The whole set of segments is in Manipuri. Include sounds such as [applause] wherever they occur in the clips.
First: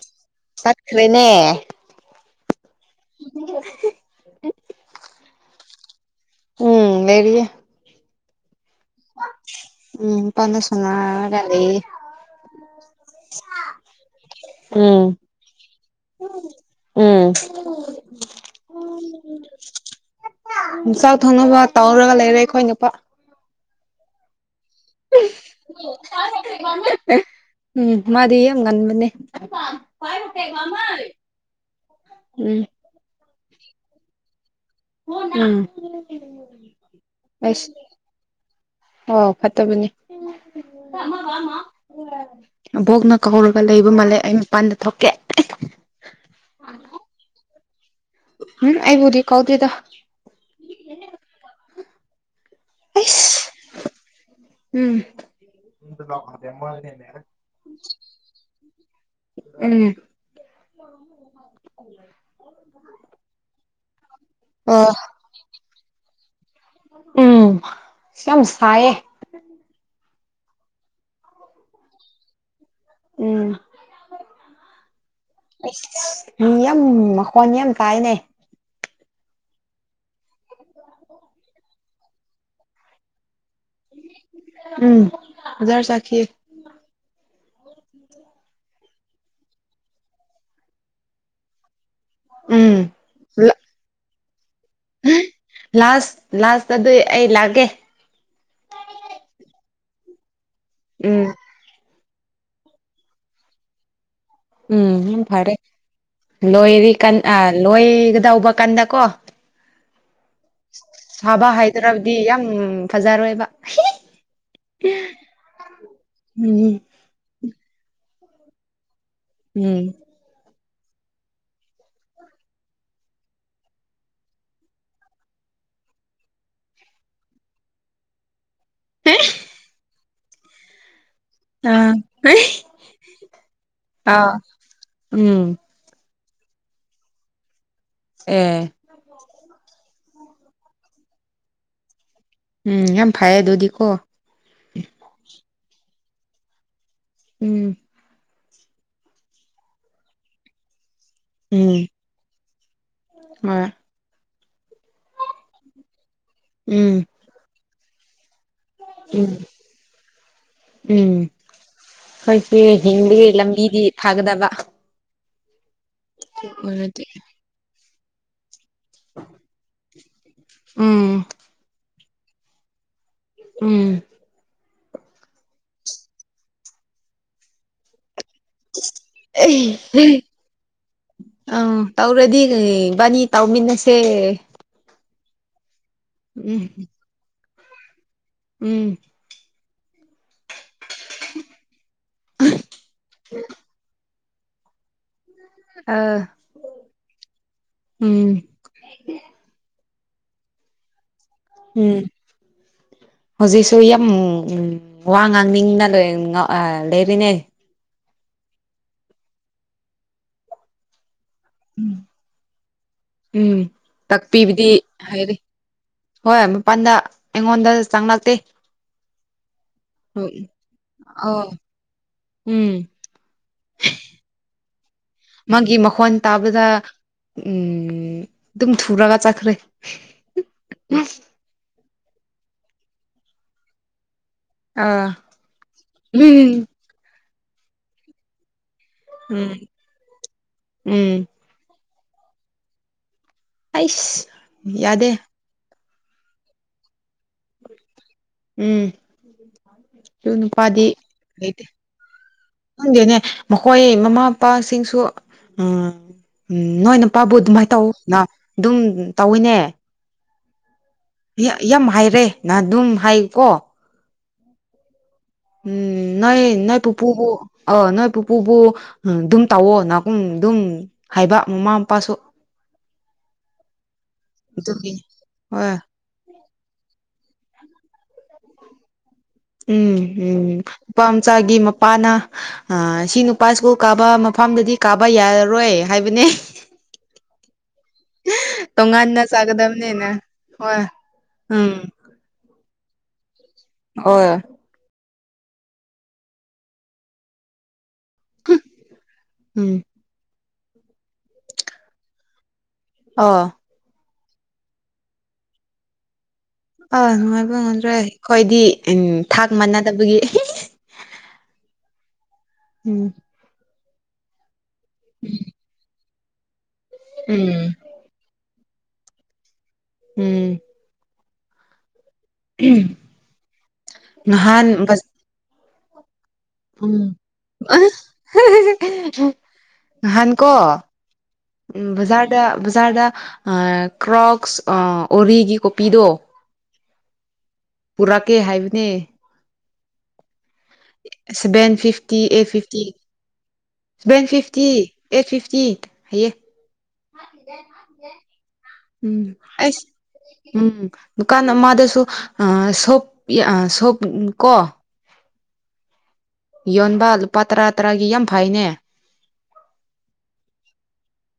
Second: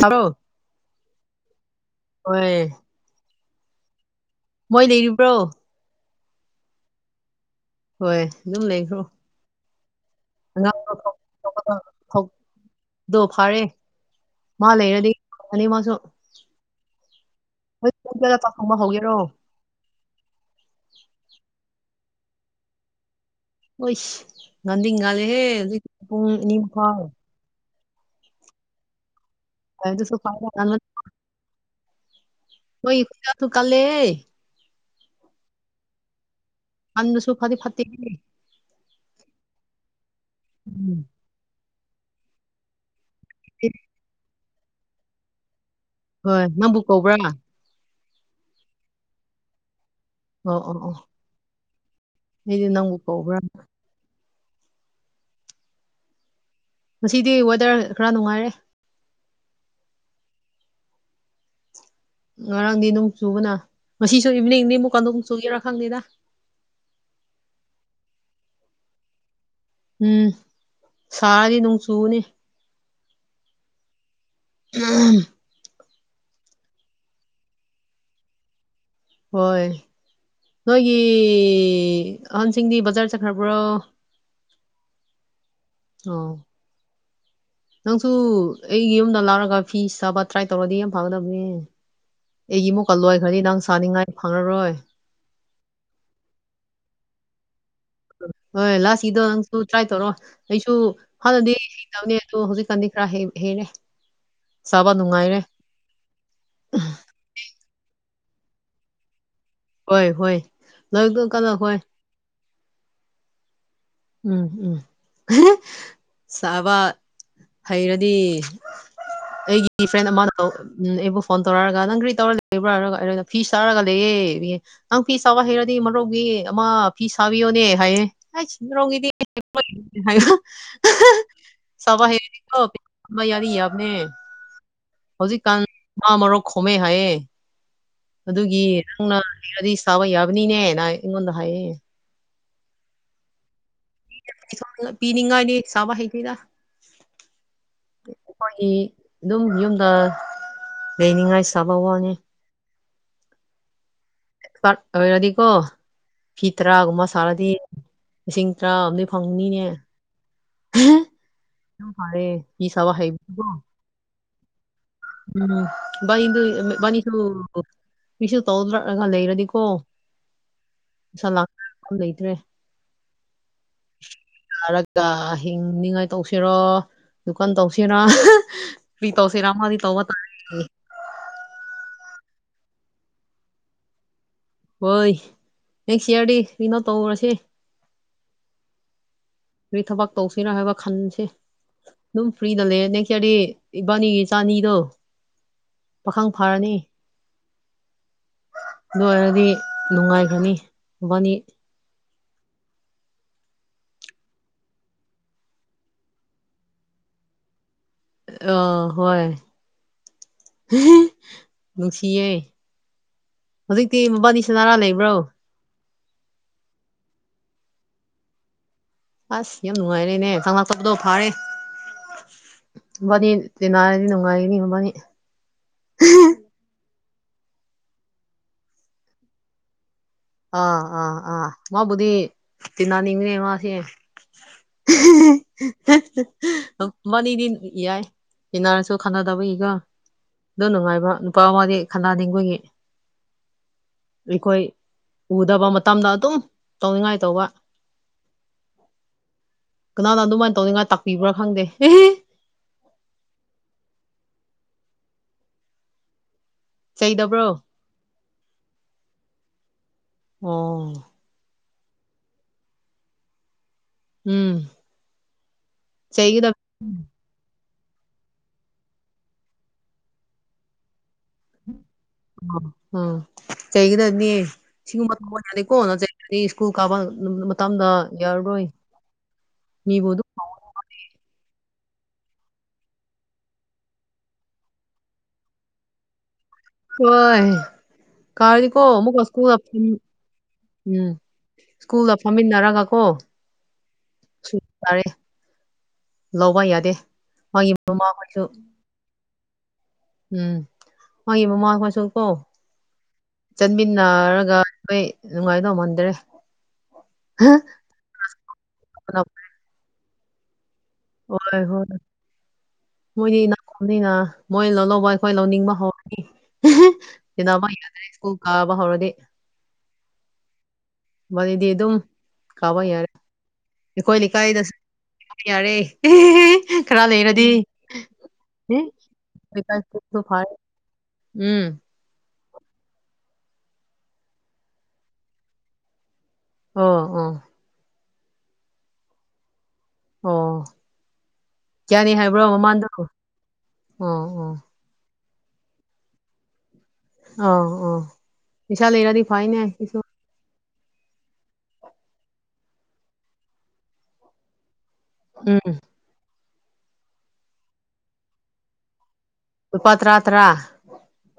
ꯇꯥꯕ꯭ꯔꯣ ꯇꯠꯈ꯭ꯔꯦꯅꯦ ꯍꯣꯢ ꯎ [unintelligible] ꯃꯣꯏ ꯂꯩꯔꯤꯕ꯭ꯔꯣ ꯎꯝ ꯂꯩꯔꯤꯌꯦ ꯍꯣꯏ ꯑꯗꯨꯝ ꯂꯩꯈ꯭ꯔꯣ ꯎꯝ [unintelligible] ꯑꯉꯥꯡꯗꯣ ꯊꯣꯛ ꯁꯥꯟꯅꯔꯒ ꯊꯣꯛꯄꯗꯣ ꯂꯩ ꯊꯣꯛꯄꯗꯣ ꯐꯔꯦ ꯃꯥ ꯂꯩꯔꯗꯤ ꯑꯅꯤꯃꯛꯁꯨ ꯎꯝ ꯄꯥꯈꯪꯕ ꯍꯧꯒꯦꯔꯣ ꯆꯥꯛ ꯊꯣꯡꯅꯕ ꯇꯧꯔꯒ ꯂꯩꯔꯦ ꯑꯩꯈꯣꯏ ꯅꯨꯄꯥ ꯍꯣꯏꯁ ꯉꯟꯗꯤ ꯉꯜꯂꯦꯍꯦ ꯍꯧꯖꯤꯛ ꯄꯨꯡ ꯅꯤꯄꯥꯜ ꯎꯝ ꯃꯥꯗꯤ ꯌꯥꯝ ꯑꯗꯨꯁꯨ ꯈ꯭ꯋꯥꯏꯗ ꯉꯟꯕ ꯉꯥꯜꯕꯅꯧ ꯎꯝ ꯃꯣꯏ ꯏ ꯈꯨ [unintelligible] ꯏꯖ ꯀꯜꯂꯦꯍꯦ ꯎꯝ ꯁꯥꯟꯗꯨꯁꯨ ꯐꯗꯤ ꯐꯠꯇꯦ ꯍꯣ ꯐꯠꯇꯕꯅꯦ ꯑꯕꯣꯛꯅ ꯀꯧꯔꯒ ꯂꯩꯕ ꯃꯥꯜꯂꯦ ꯑꯩ ꯃꯄꯥꯟꯗ ꯊꯣꯛꯀꯦ ꯍꯣꯏ ꯅꯪꯕꯨ ꯀꯧꯕ꯭ꯔꯥ ꯎꯝ ꯑꯩꯕꯨꯗꯤ ꯀꯥꯎꯗꯦꯗ ꯑꯣ ꯑꯣ ꯑꯣ ꯑꯩꯗꯤ ꯅꯪꯕꯨ ꯀꯧꯕ꯭ꯔꯥ ꯑꯝ ꯃꯁꯤꯗꯤ ꯋꯦꯗꯔ ꯈꯔ ꯅꯨꯡꯉꯥꯏꯌꯦ ꯎꯝ ꯉꯔꯥꯡꯗꯤ ꯅꯣꯡ ꯆꯨꯕꯅ ꯉꯁꯤꯁꯨ ꯏꯚꯅꯤꯡꯅꯤ ꯑꯣ ꯑꯃꯨꯛꯀ ꯅꯣꯡ ꯆꯨꯒꯦꯔꯥ ꯈꯪꯗꯦ ꯎꯝ ꯌꯥꯝ ꯁꯥꯏꯌꯦ ꯎꯝ ꯁꯥꯔꯗꯤ ꯅꯣꯡ ꯆꯨꯒꯅꯤ ꯎꯝ ꯑꯟ [unintelligible] ꯃꯤ ꯌꯥꯝ ꯃꯈꯣꯟ ꯌꯥꯝ ꯇꯥꯏꯅꯦ ꯍꯣꯏ ꯅꯣꯏꯒꯤ ꯑꯍꯟꯁꯤꯡꯗꯤ ꯕꯖꯥꯔ ꯆꯠꯈ꯭ꯔꯕ꯭ꯔꯣ ꯎꯝ ꯑꯣꯖꯔ ꯆꯠꯈꯤ ꯑꯣ ꯅꯪꯁꯨ ꯑꯩꯒꯤ ꯌꯨꯝꯗ ꯂꯥꯛꯔꯒ ꯐꯤ ꯁꯥꯥꯕ ꯇ꯭ꯔꯥꯏ ꯇꯧꯔꯗꯤ ꯌꯥꯝ ꯐꯒꯗꯕꯅꯦ ꯑꯩꯒꯤ ꯎꯝ ꯏꯃꯨꯛꯀ ꯂꯣꯏꯈ꯭ꯔꯗꯤ ꯅꯪ ꯁꯥꯅꯤꯡꯉꯥꯏ ꯐꯪꯉꯔꯣꯏ ꯂꯥꯁ ꯂꯥꯁ ꯑꯩ ꯑꯩ ꯂꯥꯛꯒꯦ ꯍꯣꯏ ꯂꯥꯁꯀꯤꯗꯣ ꯅꯪꯁꯨ ꯇ꯭ꯔꯥꯏ ꯇꯧꯔꯣ ꯑꯩꯁꯨ ꯎꯝ ꯍꯥꯟꯅꯗꯤ ꯅꯪꯗꯤ ꯑꯗꯨ ꯍꯧꯖꯤꯛ ꯀꯥꯟꯗꯤ ꯈꯔ ꯍꯩꯈ꯭ꯔꯦ ꯎꯝ ꯌꯥꯝ ꯐꯔꯦ ꯂꯣꯏꯔꯤ ꯀꯥꯟ ꯑ ꯂꯣꯏꯕꯒꯗꯧꯕ ꯀꯥꯟꯗꯀꯣ ꯍꯣꯏ ꯍꯣꯏ ꯂꯥꯏꯔꯤꯛꯇꯣ ꯁꯥꯕ ꯀꯟꯅ ꯍꯣꯏ ꯍꯩꯗ꯭ꯔꯕꯗꯤ ꯌꯥꯝ ꯐꯖꯔꯣꯏꯕ ꯎꯝ ꯎꯝ ꯆꯥꯕ ꯎꯝ ꯍꯩꯔꯗꯤ ꯎꯝ ꯑꯩꯒꯤ ꯐ꯭ꯔꯦꯟ ꯑꯃꯗꯣ ꯑꯩꯕꯨ ꯐꯣꯟ ꯇꯧꯔꯛꯑꯒ ꯅꯪ ꯀꯔꯤ ꯇꯧꯔ ꯂꯩꯕ꯭ꯔꯥ ꯍꯥꯏꯔ ꯑꯩ ꯐꯤ ꯁꯔꯥ ꯂꯩꯌꯦ ꯅꯪ ꯐꯤ ꯁꯥꯕ ꯍꯩꯔꯗꯤ ꯃꯔꯨꯞꯒꯤ ꯑꯃ ꯐꯤ ꯁꯥꯕꯤꯌꯣꯅꯦ ꯍꯥꯏꯌꯦ ꯅꯣꯡꯒꯤꯗꯤ ꯍꯥꯏꯌ [unintelligible] ꯁ ꯑꯥ [unintelligible] ꯍꯦꯣ ꯌꯥꯅꯤꯅꯦ ꯑꯥ ꯎꯝ ꯍꯧꯖꯤꯛꯀꯥꯟ ꯃꯥ ꯃꯔꯨꯞ ꯈꯣꯝꯃꯦ ꯍꯥꯏꯌꯦ ꯑꯦ ꯑꯗꯨꯒꯤ ꯅꯧꯅꯗꯤ ꯍꯩꯔꯗꯤ ꯁꯥꯕ ꯌꯥꯕꯅꯤꯅꯦꯅ ꯑꯩꯉꯣꯟꯗ ꯍꯥꯏꯌꯦ ꯎꯝ ꯌꯥꯝ ꯐꯩꯌꯦ ꯑꯗꯨꯗꯤꯀꯣ ꯄꯤꯅꯤꯡꯉꯥꯢꯗꯣ ꯁꯥꯕ ꯍꯩꯇꯦꯗ ꯎꯝ ꯑꯩꯈꯣꯏꯒꯤ ꯑꯗꯨꯝ ꯌꯨꯝꯗ ꯂꯩꯅꯤꯡꯉꯥꯏ ꯁꯥꯕ ꯎꯝ ꯋꯥꯅꯤ ꯍꯣꯏ ꯀꯥꯠ ꯑꯣꯏꯔꯗꯤꯀꯣ ꯐꯤ ꯎꯝ ꯇꯔꯥꯒꯨꯝꯕ ꯁꯥꯔꯗꯤ ꯂꯤꯁꯤꯡ ꯇꯔꯥ ꯗꯤ ꯎꯝ ꯐꯪꯅꯤꯅꯦ ꯎꯝ ꯌꯥꯝ ꯐꯔꯦ ꯑꯩꯏꯁꯦ ꯐꯤ [unintelligible] ꯁꯥꯕ ꯍꯤꯡꯕ ꯍꯩꯕꯗꯣ ꯂꯝꯕꯤꯗꯤ ꯐꯥꯒꯗꯕ ꯎꯝ ꯢꯕꯅꯤꯗꯨ ꯑꯣꯏꯔꯗꯤ ꯢꯕꯅꯤꯗꯨ ꯃꯤꯁꯨ ꯇꯧꯗ꯭ꯔꯒ ꯂꯩꯔꯗꯤꯀꯣ ꯎꯝ ꯄꯩꯁꯥ ꯂꯥꯛ ꯂꯩꯇ꯭ꯔꯦ ꯎꯝ ꯆꯔꯒ ꯍꯤꯡꯅꯤꯉꯥꯏ ꯇꯧꯁꯤꯔꯣ ꯗꯨꯨꯀꯥꯟ ꯇꯧꯁꯤꯔꯥ ꯀꯔꯤ ꯑ ꯇꯧꯁꯤꯔꯥ [unintelligible] ꯑꯃꯗꯤ ꯇꯧꯕ ꯇꯥꯔꯦ ꯑꯥ ꯇꯧꯔꯗꯤ ꯏꯕꯥꯅꯤ ꯇꯧꯃꯤꯟꯅꯁꯦ ꯍꯣꯏ ꯢꯌꯥ꯭ꯔꯗꯤ ꯎꯝ ꯀꯩꯅꯣ ꯇꯧꯔꯁꯦ ꯎꯝ ꯀꯔꯤ ꯊꯕꯛ ꯇꯧꯁꯤꯔꯥ ꯍꯥꯏꯕ ꯈꯟꯁꯦ ꯑꯗꯨꯝ ꯐ꯭ꯔꯤꯗ ꯂꯩꯔꯦ ꯅꯦꯛꯁ ꯌꯥ꯭ꯔꯗꯤ ꯏꯕꯥꯅꯤꯒꯤ ꯏꯆꯥ ꯑꯅꯤꯗꯣ ꯑꯥ ꯄꯥꯈꯪ ꯐꯥꯔꯅꯤ ꯎꯝ ꯑꯗꯨ ꯑꯣꯏꯔꯗꯤ ꯅꯨꯡꯉꯥꯏꯈ꯭ꯔꯅꯤ ꯢꯕꯥꯅꯤ ꯎꯝ ꯍꯧꯖꯤꯛꯁꯨ ꯌꯥꯝ ꯋꯥ ꯉꯥꯡꯅꯤꯡꯅ ꯂꯣꯏ ꯂꯩꯔꯤꯅꯦ ꯑꯣ ꯍꯣꯏ ꯅꯨꯡꯁꯤꯌꯦ ꯎꯝ ꯍꯧꯖꯤꯛꯇꯤ ꯃꯕꯥꯅꯤ ꯇꯥꯛꯄꯤꯕꯗꯤ ꯁꯅꯥꯔꯥ ꯂꯩꯕ꯭ꯔꯣ ꯍꯥꯏꯔꯤ ꯍꯣꯏ ꯃꯄꯜꯗ ꯑꯩꯉꯣꯟꯗ ꯆꯪꯂꯛꯇꯦ ꯑꯁ ꯌꯥꯝ ꯅꯨꯡꯉꯥꯏꯔꯦꯅꯦ ꯆꯪꯂꯛꯇꯕꯗꯣ ꯐꯥꯔꯦ ꯑꯣ ꯎꯝ ꯃꯕꯥꯅꯤ ꯇꯤꯟꯅꯔꯗꯤ ꯅꯣꯡꯉꯥꯏꯒꯅꯤ ꯃꯕꯥꯅꯤ ꯑꯗꯨꯗ [unintelligible] ꯎꯝ ꯑꯗꯨꯝ ꯊꯨꯔꯒ ꯆꯠꯈ꯭ꯔꯦ ꯑꯥ ꯑꯥ ꯑꯥ ꯃꯥꯕꯨꯗꯤ ꯇꯤꯟꯅꯅꯤꯡꯉꯅꯦ ꯃꯥꯁꯦ ꯑꯥ [unintelligible] ꯎꯝ ꯃꯕꯅꯤꯗꯤ ꯌꯥꯏ ꯇꯤꯟꯅꯔꯁꯨ ꯎꯝ ꯈꯠꯅꯗꯕꯒꯤꯒꯣ ꯑꯗꯨ ꯅꯨꯡꯉꯥꯏꯕ ꯎꯝ ꯅꯨꯄꯥ ꯃꯥꯗꯤ ꯈꯠꯅꯥꯅꯤꯡꯕꯒꯤ ꯑꯩꯁ ꯌꯥꯗꯦ ꯎꯗꯕ ꯃꯇꯝꯗ ꯑꯗꯨꯝ ꯇꯧꯅꯤꯡꯉꯥꯏ ꯇꯧꯕ ꯎꯝ ꯀꯅꯥꯅ ꯑꯗꯨ ꯑꯗꯨꯃꯥꯏꯅ ꯅꯨꯄꯥꯗꯤ ꯇꯧꯅꯤꯡꯉꯥꯏ ꯇꯥꯛꯄꯤꯕ꯭ꯔꯥ ꯂꯩꯇꯦ ꯈꯪꯗꯦ ꯈꯪꯗꯦꯅꯦ ꯃꯈꯣꯏ ꯃꯃꯥ ꯃꯄꯥꯁꯤꯡꯁꯨ ꯎꯝ ꯎꯝ ꯅꯣꯏ ꯅꯨꯄꯥꯕꯨ ꯆꯩꯗꯕ꯭ꯔꯣ ꯑꯗꯨꯃꯥꯏꯅ ꯇꯧ ꯅ ꯑꯗꯨꯝ ꯇꯧꯋꯤꯅꯦ ꯑꯣ ꯌꯥꯝ ꯍꯥꯏꯔꯦ ꯅꯍꯟ ꯑꯗꯨꯝ ꯍꯥꯏꯀꯣ ꯎꯝ ꯎꯝ ꯅꯣꯏ ꯆꯩꯒꯗꯕ ꯅꯣꯢ ꯄꯨꯄꯨꯕꯨ ꯑꯥ ꯅꯣꯏ ꯄꯨꯄꯨꯕꯨ ꯑꯗꯨꯝ ꯇꯧꯋꯣ ꯅꯥꯀꯨꯝ ꯑꯗꯨꯝ ꯍꯥꯏꯕ ꯃꯃꯥ ꯃꯄꯥꯁꯨ ꯎꯝ ꯀꯩꯒꯤꯅꯣꯗꯤ ꯑꯗꯨꯒꯤ ꯁꯤꯒꯨꯝꯕ [unintelligible] ꯍꯣꯏ ꯑꯩ ꯁ꯭ꯀꯨꯜ ꯀꯥꯕ ꯃꯇꯝꯗ ꯌꯥꯔꯔꯣꯏ ꯎꯝ ꯃꯤꯕꯨ ꯑꯗꯨꯝ ꯎꯝ ꯅꯨꯄꯥ ꯃꯆꯥꯒꯤ ꯃꯄꯥꯅ ꯑꯥ ꯁꯤ ꯅꯨꯄꯥ ꯁꯀꯨꯜ ꯀꯥꯕ ꯃꯐꯝꯗꯗꯤ ꯀꯥꯕ ꯌꯥꯔꯔꯣꯏ ꯍꯥꯏꯕꯅꯦ ꯍꯣꯢ ꯀꯥꯔꯥꯗꯤꯀꯣ ꯇꯣꯉꯥꯟꯅ ꯑꯃꯨꯛꯀꯥ ꯁꯀꯨꯜ ꯆꯥꯒꯗꯕꯅꯤꯅ ꯍꯣꯏ ꯎꯝ ꯎꯝ ꯁꯀꯨꯜ ꯐꯝꯃꯤꯟꯅꯔꯒ ꯀꯣ ꯑꯣꯢ ꯇꯥꯔꯦ ꯂꯧꯕ ꯌꯥꯗꯦ ꯃꯥꯒꯤ ꯃꯃꯥꯈꯣꯏꯁꯨ ꯎꯝ ꯎꯝ ꯃꯥꯒꯤ ꯃꯃꯥ ꯈꯣꯢꯁꯨ ꯀꯣ ꯑꯥ ꯆꯟꯃꯤꯟꯅꯔꯒ ꯑꯩꯈꯣꯏ ꯅꯨꯡꯉꯥꯏꯗꯧ ꯃꯥꯟꯗ꯭ꯔꯦ ꯑꯥ ꯅꯨꯡꯉꯥꯏꯗꯧ ꯃꯥꯟꯗ꯭ꯔꯦ ꯑꯩꯈꯣꯏꯗꯤ ꯊꯥꯛ ꯃꯥꯟꯅꯗꯕꯒꯤ ꯍꯣꯢ ꯍꯣꯢ ꯎꯝ ꯃꯣꯏꯗꯤ ꯏꯅꯥꯈꯨꯕꯅꯤꯅ ꯃꯣꯏ ꯂꯧꯍꯧꯕ ꯑꯩꯈꯣꯏ ꯂꯧꯅꯤꯡꯕ ꯍꯧꯔꯅꯤ ꯎꯝ ꯇꯤꯟꯅꯥꯕ ꯌꯥꯗ꯭ꯔꯦ ꯁꯀꯨꯜ ꯀꯥꯕ ꯍꯧꯔꯗꯤ ꯎꯝ ꯃꯅꯤꯗꯤ ꯑꯗꯨꯝ ꯀꯥꯕ ꯌꯥꯔꯦ ꯑꯩꯈꯣꯏ ꯂꯩꯀꯥꯏꯗ ꯅꯍꯥꯟ [unintelligible] ꯎꯝ ꯎꯝ [unintelligible] ꯍꯥꯟꯀꯣ ꯎꯝ ꯕꯥꯖꯥꯔꯗ ꯕꯖꯥꯔꯗ ꯀ꯭ꯔꯣꯛꯁ ꯑꯣꯔꯤꯒꯤ ꯀꯣꯄꯤꯗꯣ ꯑꯣ ꯑꯣ ꯄꯨꯔꯛꯀꯦ ꯍꯥꯏꯕꯅꯦ ꯑꯣ ꯁꯕꯦꯟ ꯀꯌꯥꯅꯤ ꯐꯤꯞꯇꯤ ꯍꯥꯏꯕ꯭ꯔꯣ ꯑꯦꯠ ꯐꯤꯞꯇꯤ ꯃꯃꯥꯟꯗꯣ ꯑꯣ ꯁꯚꯦꯟ ꯑꯣ ꯐꯤꯐꯇꯤ ꯑꯦꯠ ꯐꯤꯐꯇꯤ ꯍꯥꯏꯌꯦ ꯑꯥ ꯑꯥ ꯄꯩꯁꯥ ꯂꯩꯔꯗꯤ ꯎꯝ ꯐꯩꯅꯦ ꯑꯩꯁ ꯁꯤꯁꯨ ꯎꯝ ꯗꯨꯀꯥꯟ ꯑꯃꯗꯁꯨ ꯁꯣꯞ ꯁꯣꯞ ꯀꯣ ꯎꯝ ꯌꯣꯟꯕ ꯂꯨꯄꯥ ꯇꯔꯥ ꯇꯔꯥꯒꯤ ꯌꯥꯝ ꯐꯩꯅꯦ ꯎꯄꯥ ꯇꯔꯥ ꯇꯔꯥ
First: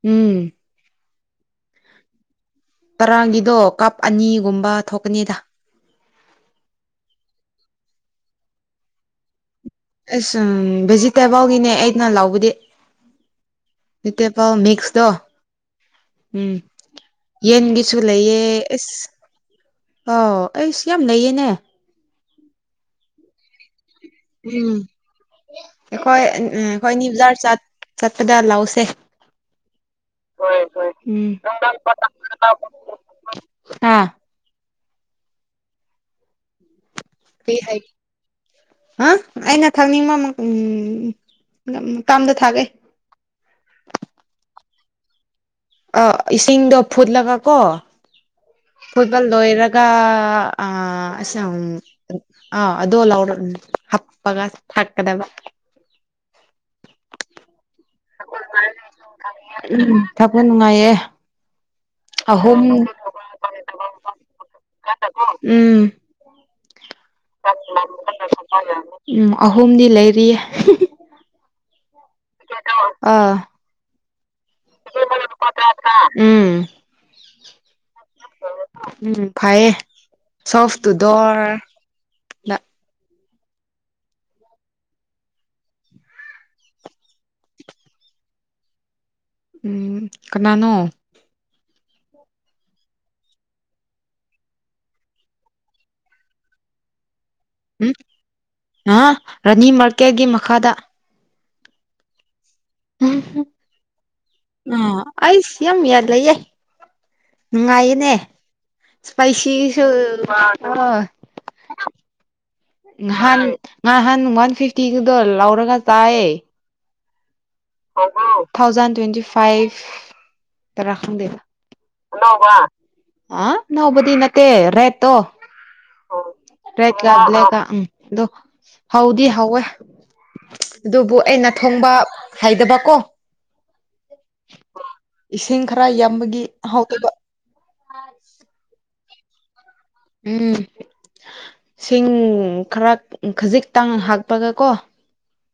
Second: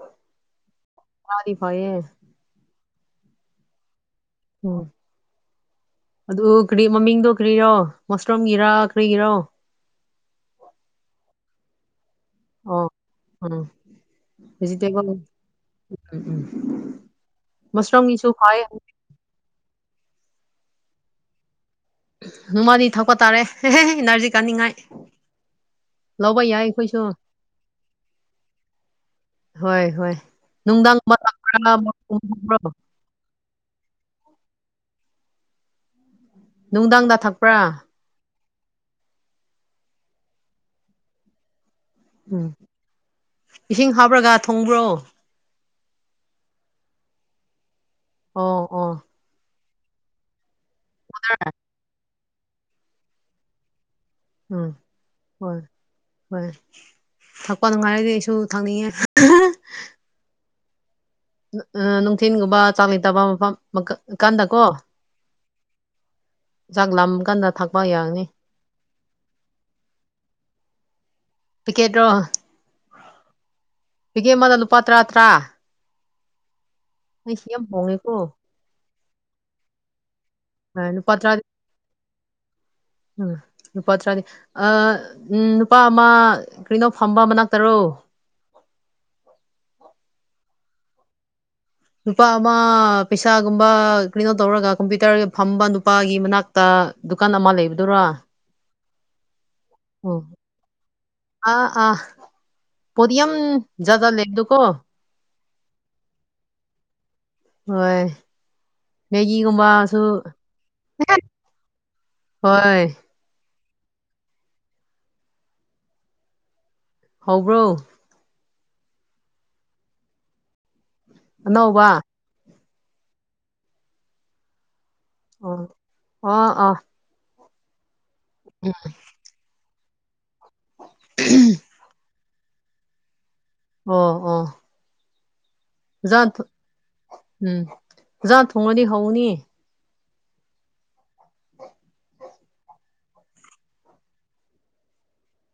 ꯎꯝ ꯃꯥꯔꯤ ꯐꯩꯌꯦ ꯇꯔꯥꯒꯤꯗꯣ ꯀꯞ ꯑꯅꯤꯒꯨꯝꯕ ꯎꯝ ꯊꯣꯛꯀꯅꯤꯗ ꯑꯗꯨ ꯀꯔꯤ ꯃꯃꯤꯡꯗꯣ ꯀꯔꯤꯔꯣ ꯃꯨꯁꯔꯨꯝꯒꯤꯔꯥ ꯀꯔꯤꯒꯤꯔꯣ ꯑꯁ ꯎꯝ ꯚꯦꯖꯤꯇꯦꯕꯜꯒꯤꯅꯦ ꯑꯩꯅ ꯂꯧꯕꯗꯤ ꯑꯣ ꯎꯝ ꯚꯤꯖꯤꯇꯦꯕꯜ ꯃꯤꯛꯁꯇꯣ ꯚꯦꯖꯤꯇꯦꯕꯜ ꯎꯝ ꯎꯝ ꯌꯦꯟꯒꯤꯁꯨ ꯃꯁꯔꯨꯝꯒꯤꯁꯨ ꯂꯩꯑꯦ ꯐꯩ ꯑꯁ ꯑꯥꯎ ꯑꯩꯁꯨ ꯌꯥꯝ ꯂꯩꯌꯦꯅꯦ ꯅꯣꯡꯃꯥꯗꯤ ꯊꯛꯄ ꯇꯥꯔꯦ ꯑꯦꯅꯔꯖꯤ ꯎꯝ ꯑꯩꯈꯣꯏ ꯌꯥꯏ ꯑꯩꯈꯣꯏ ꯑꯩꯈꯣꯏꯁꯨ ꯑꯅꯤ ꯕꯥꯖꯥꯔ ꯆꯠꯄꯗ ꯂꯧꯁꯦ ꯍꯣꯏ ꯍꯣꯏ ꯅꯨꯡꯗꯥꯡ [unintelligible] ꯍꯥꯥ ꯅꯨꯡꯗꯥꯡꯗ ꯊꯛ ꯑꯥ ꯑꯩꯅ ꯈꯪꯅꯤꯡꯕ ꯑꯃ ꯀꯔꯤ ꯎꯝ ꯏꯁꯤꯡ ꯍꯥꯞꯄ꯭ꯔꯥꯒ ꯊꯣꯡꯕ꯭ꯔꯣ ꯑꯥ ꯏꯁꯤꯡꯗꯣ ꯐꯨꯠꯂꯒ ꯀꯣ ꯑꯣ ꯑꯣ ꯐꯨꯠꯄ ꯂꯣꯏꯔꯒ ꯑꯥ ꯑꯁꯪ ꯑ ꯑꯗꯨ ꯂꯥꯎ ꯎꯝ ꯍꯣꯏ ꯍꯣꯏ ꯊꯛꯄ ꯅꯨꯡꯉꯥꯏꯔꯗꯤ ꯑꯩꯁꯨ ꯊꯪꯅꯤꯡꯉꯦ ꯎꯝ ꯊꯛꯄ ꯅꯨꯡꯉꯥꯏꯌꯦ ꯎ ꯅꯨꯡꯊꯤꯟꯒꯨꯝꯕ ꯑꯍꯨꯝ ꯆꯥꯡ ꯂꯩꯇꯕ ꯃꯐꯝ ꯀꯥꯟꯗꯀꯣ ꯎꯝ ꯆꯥꯛ ꯂꯝꯕ ꯀꯥꯟꯗ ꯊꯛꯄ ꯌꯥꯒꯅꯤ ꯎꯝ ꯑꯍꯨꯝꯗꯤ ꯂꯩꯔꯤꯌꯦ ꯄꯤꯀꯦꯠꯔꯣ ꯑꯥ ꯇꯤꯀꯦꯠ ꯑꯃꯗꯥ ꯂꯨꯄꯥ ꯇꯔꯥ ꯇꯔꯥ ꯎꯝ ꯑꯩꯁ ꯌꯥꯝ ꯍꯣꯡꯉꯦꯀꯣ ꯎꯝ ꯐꯥꯏꯌꯦ [unintelligible] [unintelligible] ꯎꯝ ꯂꯨꯄꯥ ꯎꯝ ꯅꯨꯄꯥ ꯑꯃ ꯀꯔꯤꯅꯣ ꯐꯝꯕ ꯃꯅꯥꯛꯇꯔꯣ ꯎꯝ ꯀꯅꯥꯅꯣ ꯅꯨꯄꯥ ꯑꯃ ꯄꯩꯁꯥꯒꯨꯝꯕ ꯀ꯭ꯔꯤꯅꯣ ꯇꯧꯔꯒ ꯀꯝꯄ꯭ꯌꯨꯇꯔ ꯐꯝꯕ ꯅꯨꯄꯥꯒꯤ ꯃꯅꯥꯛ ꯗꯨꯀꯥꯟ ꯑꯃ ꯂꯩ ꯎꯝ ꯑꯥ ꯔꯥꯅꯤ ꯎ ꯃꯥꯔꯀꯦꯠꯒꯤ ꯃꯈꯥꯗ ꯑꯥ ꯑꯥ ꯄꯣꯠ ꯌꯥꯝ ꯎꯝ ꯖꯥꯒ ꯂꯩꯕꯗꯨꯀꯣ ꯑꯥ ꯑꯩꯁ ꯌꯥꯥꯝ ꯂꯩꯌꯦ ꯍꯣꯏ ꯅꯨꯪꯉꯥꯏꯌꯦꯅꯦ ꯁꯄ꯭ꯥꯢꯁꯤ ꯁꯨ ꯃꯦꯒꯤꯒꯨꯝꯕꯁꯨ ꯍꯣꯏ ꯅꯍꯥꯟ ꯉꯍꯥꯟ ꯋꯥꯟ ꯐꯤꯐꯇꯤꯗꯨꯗꯣ ꯂꯧꯔꯒ ꯆꯥꯏꯌꯦ꯫ ꯍꯧꯕ꯭ꯔꯣ ꯊꯥꯎꯖꯟ ꯇ꯭ꯋꯦꯟꯇꯤ ꯐꯥꯏꯚ ꯇꯔꯥ ꯈꯪꯗꯦ ꯑꯅꯧꯕꯥ ꯑꯅꯧꯕ ꯑꯅꯧꯕꯗꯤ ꯅꯠꯇꯦ ꯔꯦꯠꯇꯣ ꯑꯣ ꯑꯥ ꯑꯥ ꯎꯝ ꯑꯗꯨ ꯍꯥꯎꯗꯤ ꯍꯧꯋꯦ ꯑꯗꯨꯕꯨ ꯑꯩꯅ ꯊꯣꯡꯕ ꯍꯩꯗꯕꯀꯣ ꯍꯣ ꯍꯣ ꯏꯁꯤꯡ ꯈꯔ ꯌꯥꯝꯕꯒꯤ ꯍꯥꯎꯗꯕ ꯎꯝ ꯖꯥꯠ ꯊꯣꯡꯉꯗꯤ ꯍꯧꯅꯤ ꯎꯝ ꯁꯤꯡ ꯈꯔ ꯈꯖꯤꯛꯇꯪ ꯍꯥꯞꯄꯒ ꯀꯣ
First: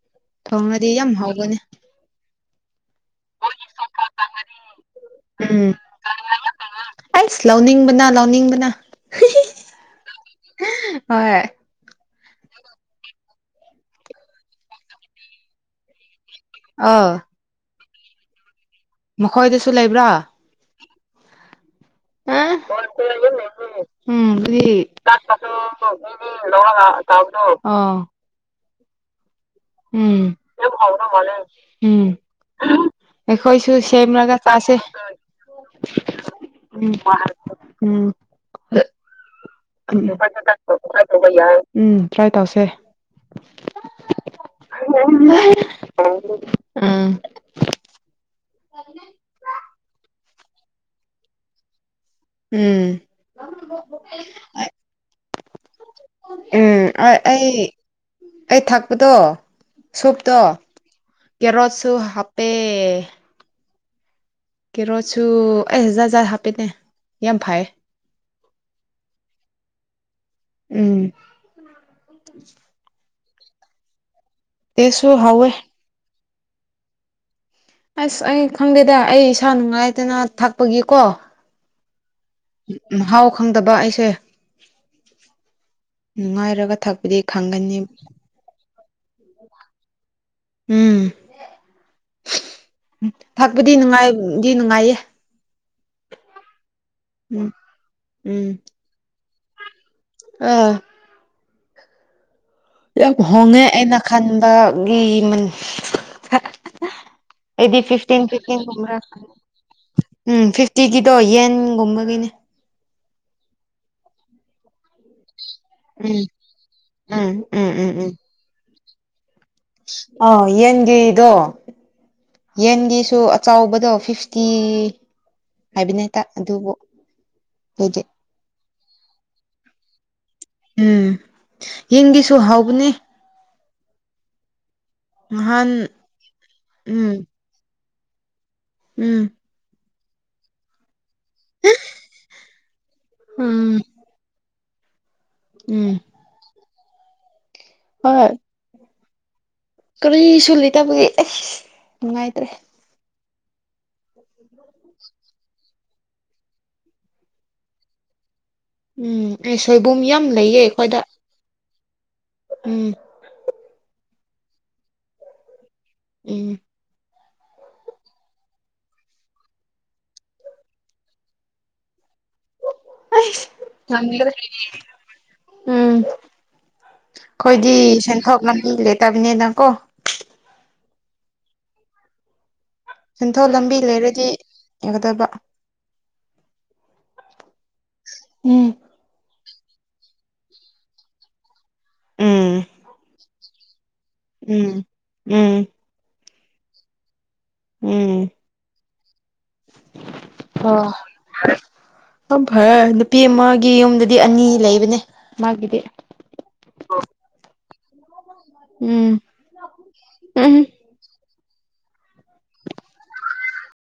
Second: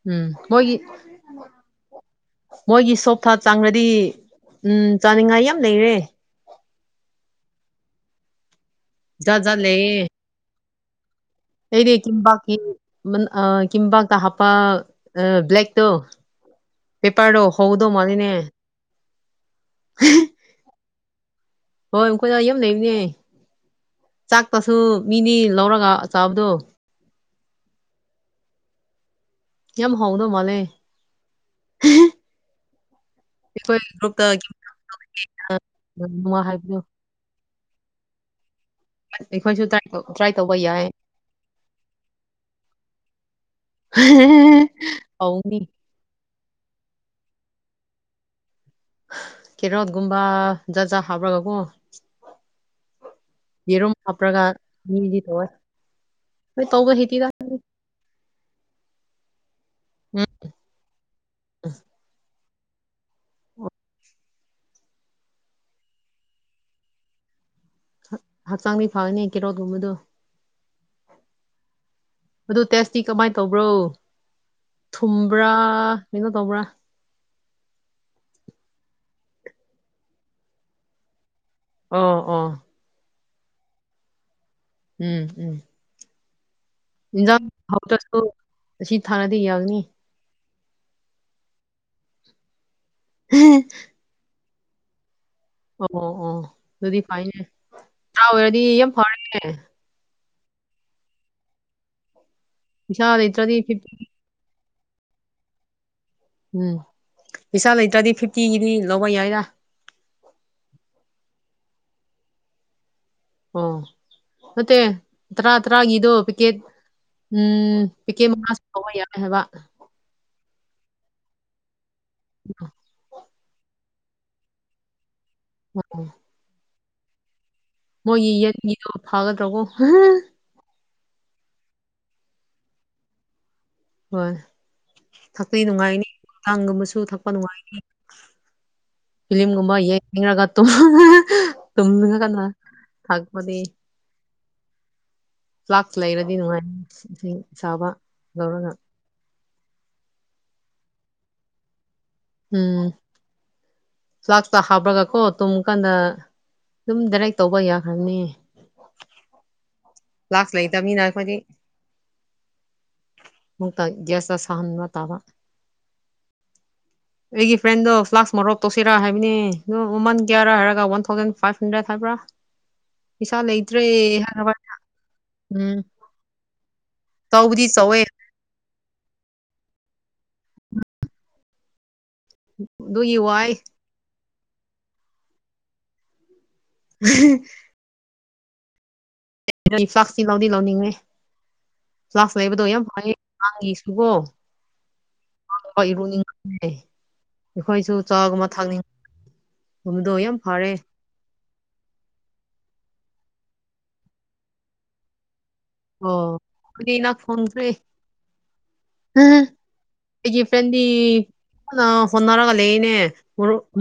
ꯎꯝ ꯃꯣꯏꯒꯤ ꯊꯣꯡꯉꯗꯤ ꯌꯥꯝ ꯍꯥꯎꯅꯦ꯫ ꯃꯣꯏꯒꯤ ꯁꯣꯞ ꯊꯥ ꯆꯥꯡꯔꯗꯤ ꯎꯝ ꯆꯥꯅꯤꯡꯉꯥꯏ ꯌꯥꯝ ꯂꯩꯔꯦ꯫ ꯑꯁ ꯂꯥꯎꯅꯤꯡꯕꯅꯥ ꯂꯥꯎꯅꯤꯡꯕꯅꯥ꯫ ꯖꯥꯠ ꯖꯥꯠ ꯂꯩꯌꯦ꯫ ꯍꯣꯏ ꯂꯩꯗꯤ ꯀꯕꯥꯞꯀꯤ ꯑ ꯀꯝꯕꯥꯞꯇ ꯍꯥꯞꯄ, ꯑ ꯕ꯭ꯂꯛꯇꯣ ꯑꯥ ꯄꯦꯄꯔꯗꯣ ꯍꯎꯗꯧ ꯃꯜꯂꯦꯅꯦ꯫ ꯃꯈꯣꯏꯗꯁꯨ ꯂꯩꯕ꯭ꯔꯥ? ꯍꯣꯏ ꯑꯩꯈꯣꯏꯗ ꯌꯥꯝ ꯂꯩꯕꯅꯦ ꯆꯥꯛꯇꯁꯨ [unintelligible] ꯃꯤꯗꯤ ꯂꯧꯔꯒ ꯆꯥꯕꯗꯣ ꯇꯥꯕ꯭ꯔꯣ ꯑꯣꯎ ꯌꯥꯝ ꯎꯝ ꯍꯥꯎꯗꯧ ꯃꯥꯜꯂꯦ ꯌꯥꯝ ꯍꯥꯎꯗꯧ ꯃꯜꯂꯦ꯫ ꯑꯩꯈꯣꯏꯁꯨ ꯑꯩꯈꯣꯏ ꯒ꯭ꯔꯨꯞꯇ ꯁꯦꯝꯔꯒ ꯆꯁꯦ꯫ ꯍꯥꯏꯕꯗꯣ [unintelligible] ꯑꯩꯈꯣꯏꯁꯨ ꯇ꯭ꯔꯥꯏ ꯇꯧꯕ ꯌꯥꯏ ꯎꯝ ꯇ꯭ꯔꯥꯏ ꯇꯧꯁꯦ꯫ ꯎꯝ [unintelligible] ꯎꯝ ꯀꯦꯔꯣꯠꯒꯨꯝꯕ ꯖꯠꯖꯥ ꯍꯥꯕꯔꯒ ꯀꯣ꯫ ꯎꯝ ꯌꯦꯔꯨꯝ ꯍꯞꯔꯒꯥꯥ ꯃꯤꯗꯤ ꯇꯧꯋꯦ꯫ ꯍꯣꯏ ꯎꯝ ꯇꯧꯕ ꯍꯩꯇꯦꯗ ꯑꯩ ꯑꯩ ꯊꯥꯛꯄꯗꯣ ꯎꯝ ꯁꯣꯞꯇꯣ ꯀꯦꯔꯣꯠꯁꯨ ꯍꯥꯞꯄꯦ꯫ ꯀꯦꯔꯣꯠꯁꯨ ꯑꯩ ꯖꯥꯠ ꯖꯥꯠ ꯍꯥꯞꯄꯦꯅꯦ ꯌꯥꯝ ꯐꯌꯦ꯫ ꯍꯛꯆꯥꯡꯗꯤ ꯐꯒꯅꯤ ꯀꯦꯔꯣꯠꯒꯨꯝꯕꯗꯣ ꯎꯝ [unintelligible] ꯑꯗꯨ ꯇꯦꯁꯇꯤ ꯀꯃꯥꯏꯅ ꯇꯧꯕ꯭ꯔꯣ, ꯇꯦꯁꯁꯨ ꯍꯥꯎꯋꯦ ꯊꯨꯝꯕ꯭ꯔꯥ ꯀꯩꯅꯣ ꯇꯧꯕ꯭ꯔꯥ? ꯑꯁ ꯑꯩ ꯈꯪꯗꯦꯗ ꯑꯩ ꯏꯁꯥ ꯅꯨꯡꯉꯥꯏꯇꯅ ꯊꯛꯄꯒꯤꯀꯣ, ꯑꯣ ꯑꯣ ꯃꯥꯍꯥꯎ ꯈꯪꯗꯕ ꯑꯩꯁꯦ꯫ ꯎꯝ ꯎꯝ ꯅꯨꯡꯉꯥꯏꯔꯒ ꯊꯛ ꯏꯟꯖꯥꯡ ꯍꯧꯗꯇ꯭ꯔꯁꯨ ꯑꯁꯤ ꯊꯥꯛꯔꯗꯤ ꯌꯥꯒꯅꯤ꯫ ꯎꯝ ꯊꯛꯄꯗꯤ ꯅꯨꯡꯉꯥꯏꯗꯤ ꯅꯨꯡꯉꯥꯏꯌꯦ꯫ ꯑꯣ ꯑꯣ ꯑꯣ ꯑꯗꯨꯗꯤ ꯐꯥꯏꯅꯦ ꯎꯝ ꯆꯥ ꯎꯝ ꯑꯣꯏꯔꯗꯤ ꯌꯥꯝ ꯐꯔꯦꯅꯦ꯫ ꯑꯥ ꯄꯩꯁꯥ ꯌꯥꯝ ꯂꯩꯇ꯭ꯔꯗꯤ ꯍꯣꯡꯉꯦ ꯐꯤꯐꯇꯤ ꯑꯩꯅ ꯈꯟꯕꯒꯤ ꯎꯝ ꯄꯩꯁꯥ ꯑꯩꯗꯤ ꯂꯩꯇ꯭ꯔꯗꯤ ꯐꯤꯐꯇꯤꯟ ꯐꯤꯇꯤꯟ ꯐꯤꯐꯇꯤꯒꯤꯗꯤ ꯒꯨꯝꯕꯥ ꯂꯧꯕ ꯉꯥꯛꯇꯥ ꯫ ꯌꯥꯏꯗ ꯎꯝ ꯐꯤꯐꯇꯤꯒꯤꯗꯣ ꯌꯦꯟꯒꯨꯝꯕꯒꯤꯅꯦ꯫ ꯑꯣ ꯅꯠꯇꯦ ꯇꯔꯥ ꯇꯔꯥꯒꯤꯗꯣ ꯎꯝ ꯄꯦꯛꯀꯦꯠ ꯎꯝ ꯄꯦꯛꯀꯦꯠ ꯃꯉꯥ ꯐꯥꯎꯕ ꯌꯥꯏ ꯍꯥꯏꯕ꯫ ꯑꯥ ꯌꯦꯟꯒꯤꯗꯣ ꯌꯦꯟꯒꯤꯁꯨ ꯆꯥꯎꯕꯗꯣ ꯐꯤꯐꯇꯤ ꯑꯣ ꯍꯥꯏꯕꯅꯦ ꯑꯗꯨꯕꯨ, ꯑꯗꯨꯗꯤ ꯃꯣꯏꯒꯤ ꯌꯦꯟꯒꯤꯗꯣ ꯐꯥꯒꯗ꯭ꯔꯣꯀꯣ꯫ ꯎꯝ ꯌꯦꯟꯒꯤꯁꯨ ꯍꯥꯎꯕꯅꯦ꯫ ꯍꯣꯏ ꯊꯛꯄꯤ ꯅꯍꯥꯟ ꯅꯨꯡꯉꯥꯏꯅꯤ ꯑꯉꯥꯡꯒꯨꯝꯕꯁꯨ ꯎꯝ ꯊꯛꯄ ꯅꯨꯡꯉꯥꯏꯅꯤ꯫ ꯎꯝ ꯐꯤꯂꯤꯝꯒꯨꯝꯕ ꯌꯦꯡꯅꯤꯡꯔꯒ ꯇꯨꯝ [unintelligible] ꯊꯥꯛꯄꯗꯤ ꯎꯝ ꯎꯝ ꯐ꯭ꯂꯥꯛꯁ ꯂꯩꯔꯗꯤ ꯅꯨꯡꯉꯥꯏꯅꯤ ꯏꯁꯤꯡ ꯑꯁꯥꯥꯕ ꯍꯣꯏ꯫ ꯂꯧꯔꯒ꯫ ꯀꯔꯤꯁꯨ ꯂꯩꯇꯕꯒꯤ ꯅꯨꯡꯉꯥꯏꯇ ꯎꯝ꯫ ꯐ꯭ꯂꯥꯛꯁꯇ ꯍꯥꯞꯄ꯭ꯔꯒꯀꯣ ꯇꯨꯝ ꯀꯥꯟꯗ ꯑꯗꯨꯝ ꯗꯥꯏꯔꯦꯛ ꯇꯧꯕ ꯌꯥꯈ꯭ꯔꯅꯤ꯫ ꯎꯝ ꯑꯦ ꯁꯣꯏꯕꯨꯝ ꯌꯥꯝ ꯐ꯭ꯂꯥꯛꯁ ꯂꯩꯌꯦ ꯑꯩꯈꯣꯏꯗ ꯂꯩꯇꯕꯅꯤꯅ ꯑꯩꯈꯣꯏꯗꯤ ꯎꯝ꯫ ꯃꯨꯛꯇ ꯒ꯭ꯌꯥꯁ ꯁꯥꯍꯟꯕ ꯇꯥꯕ꯫ ꯎꯝ꯫ ꯑꯩꯒꯤ ꯐ꯭ꯔꯦꯟꯗꯣ ꯐ꯭ꯂꯥꯛꯁ ꯃꯣꯔꯣꯛ ꯇꯧꯁꯤꯔꯥ ꯍꯥꯏꯕꯅꯤ ꯑꯗꯨ ꯃꯃꯟ ꯀꯌꯥꯔꯥ ꯍꯥꯏꯔꯒ ꯋꯥꯟ ꯊꯥꯎꯖꯟ ꯐꯥꯏꯚ ꯍꯟꯗ꯭ꯔꯦꯠ ꯍꯥꯏꯕ꯭ꯔꯥ ꯄꯩꯁꯥ ꯑꯩꯁ ꯂꯩꯇ꯭ꯔꯦ ꯉꯝꯗꯔꯦ꯫ ꯍꯥꯏꯔꯕ ꯎꯝ ꯆꯥꯎꯕꯨꯗꯤ ꯑꯩꯈꯣꯏꯗꯤ ꯆꯥꯎꯋꯦ ꯁꯦꯟꯊꯣꯛ ꯂꯝꯕꯤ ꯂꯩꯇꯕꯅꯤꯅ ꯀꯣ꯫ [unintelligible] ꯁꯦꯟꯊꯣꯛ ꯂꯝꯕꯤ ꯂꯩꯔꯗꯤ ꯌꯥꯒꯗꯕ꯫ [unintelligible] ꯎꯝ꯫ ꯐ꯭ꯂꯥꯛꯁꯇꯤ ꯂꯧꯗꯤ ꯂꯧꯅꯤꯡꯉꯦ ꯐ꯭ꯂꯥꯛꯁ ꯎꯝ ꯂꯩꯕꯗꯣ ꯌꯥꯝ ꯐꯩꯌꯦ ꯑꯉꯥꯡꯒꯤꯁꯨꯀꯣ꯫ ꯎꯝ ꯎꯝ꯫ ꯍꯣꯏ ꯏꯔꯨꯅꯤꯡ [unintelligible] ꯑꯩꯈꯣꯏꯁꯨ ꯎꯝ ꯆꯥꯒꯨꯝꯕ ꯊꯥꯛꯅꯤꯡꯒꯨꯝꯕꯗꯣ ꯌꯥꯝ ꯐꯔꯦ꯫ ꯑꯝ ꯐꯔꯦ ꯅꯨꯄꯤ ꯑꯃꯒꯤ ꯌꯨꯝꯗꯗꯤ ꯑꯅꯤ ꯂꯩꯕꯅꯦ ꯃꯥꯒꯤꯗꯤ꯫ ꯑꯣ ꯀꯔꯤꯅꯣ ꯊꯣꯡꯗꯔꯤ꯫ ꯎꯝ ꯑꯩꯒꯤ ꯎꯝ ꯐ꯭ꯔꯦꯟꯗꯤ ꯀꯟꯅ ꯍꯣꯠꯅꯔꯒ ꯂꯩꯌꯦꯅꯦ ꯃꯔꯨꯞ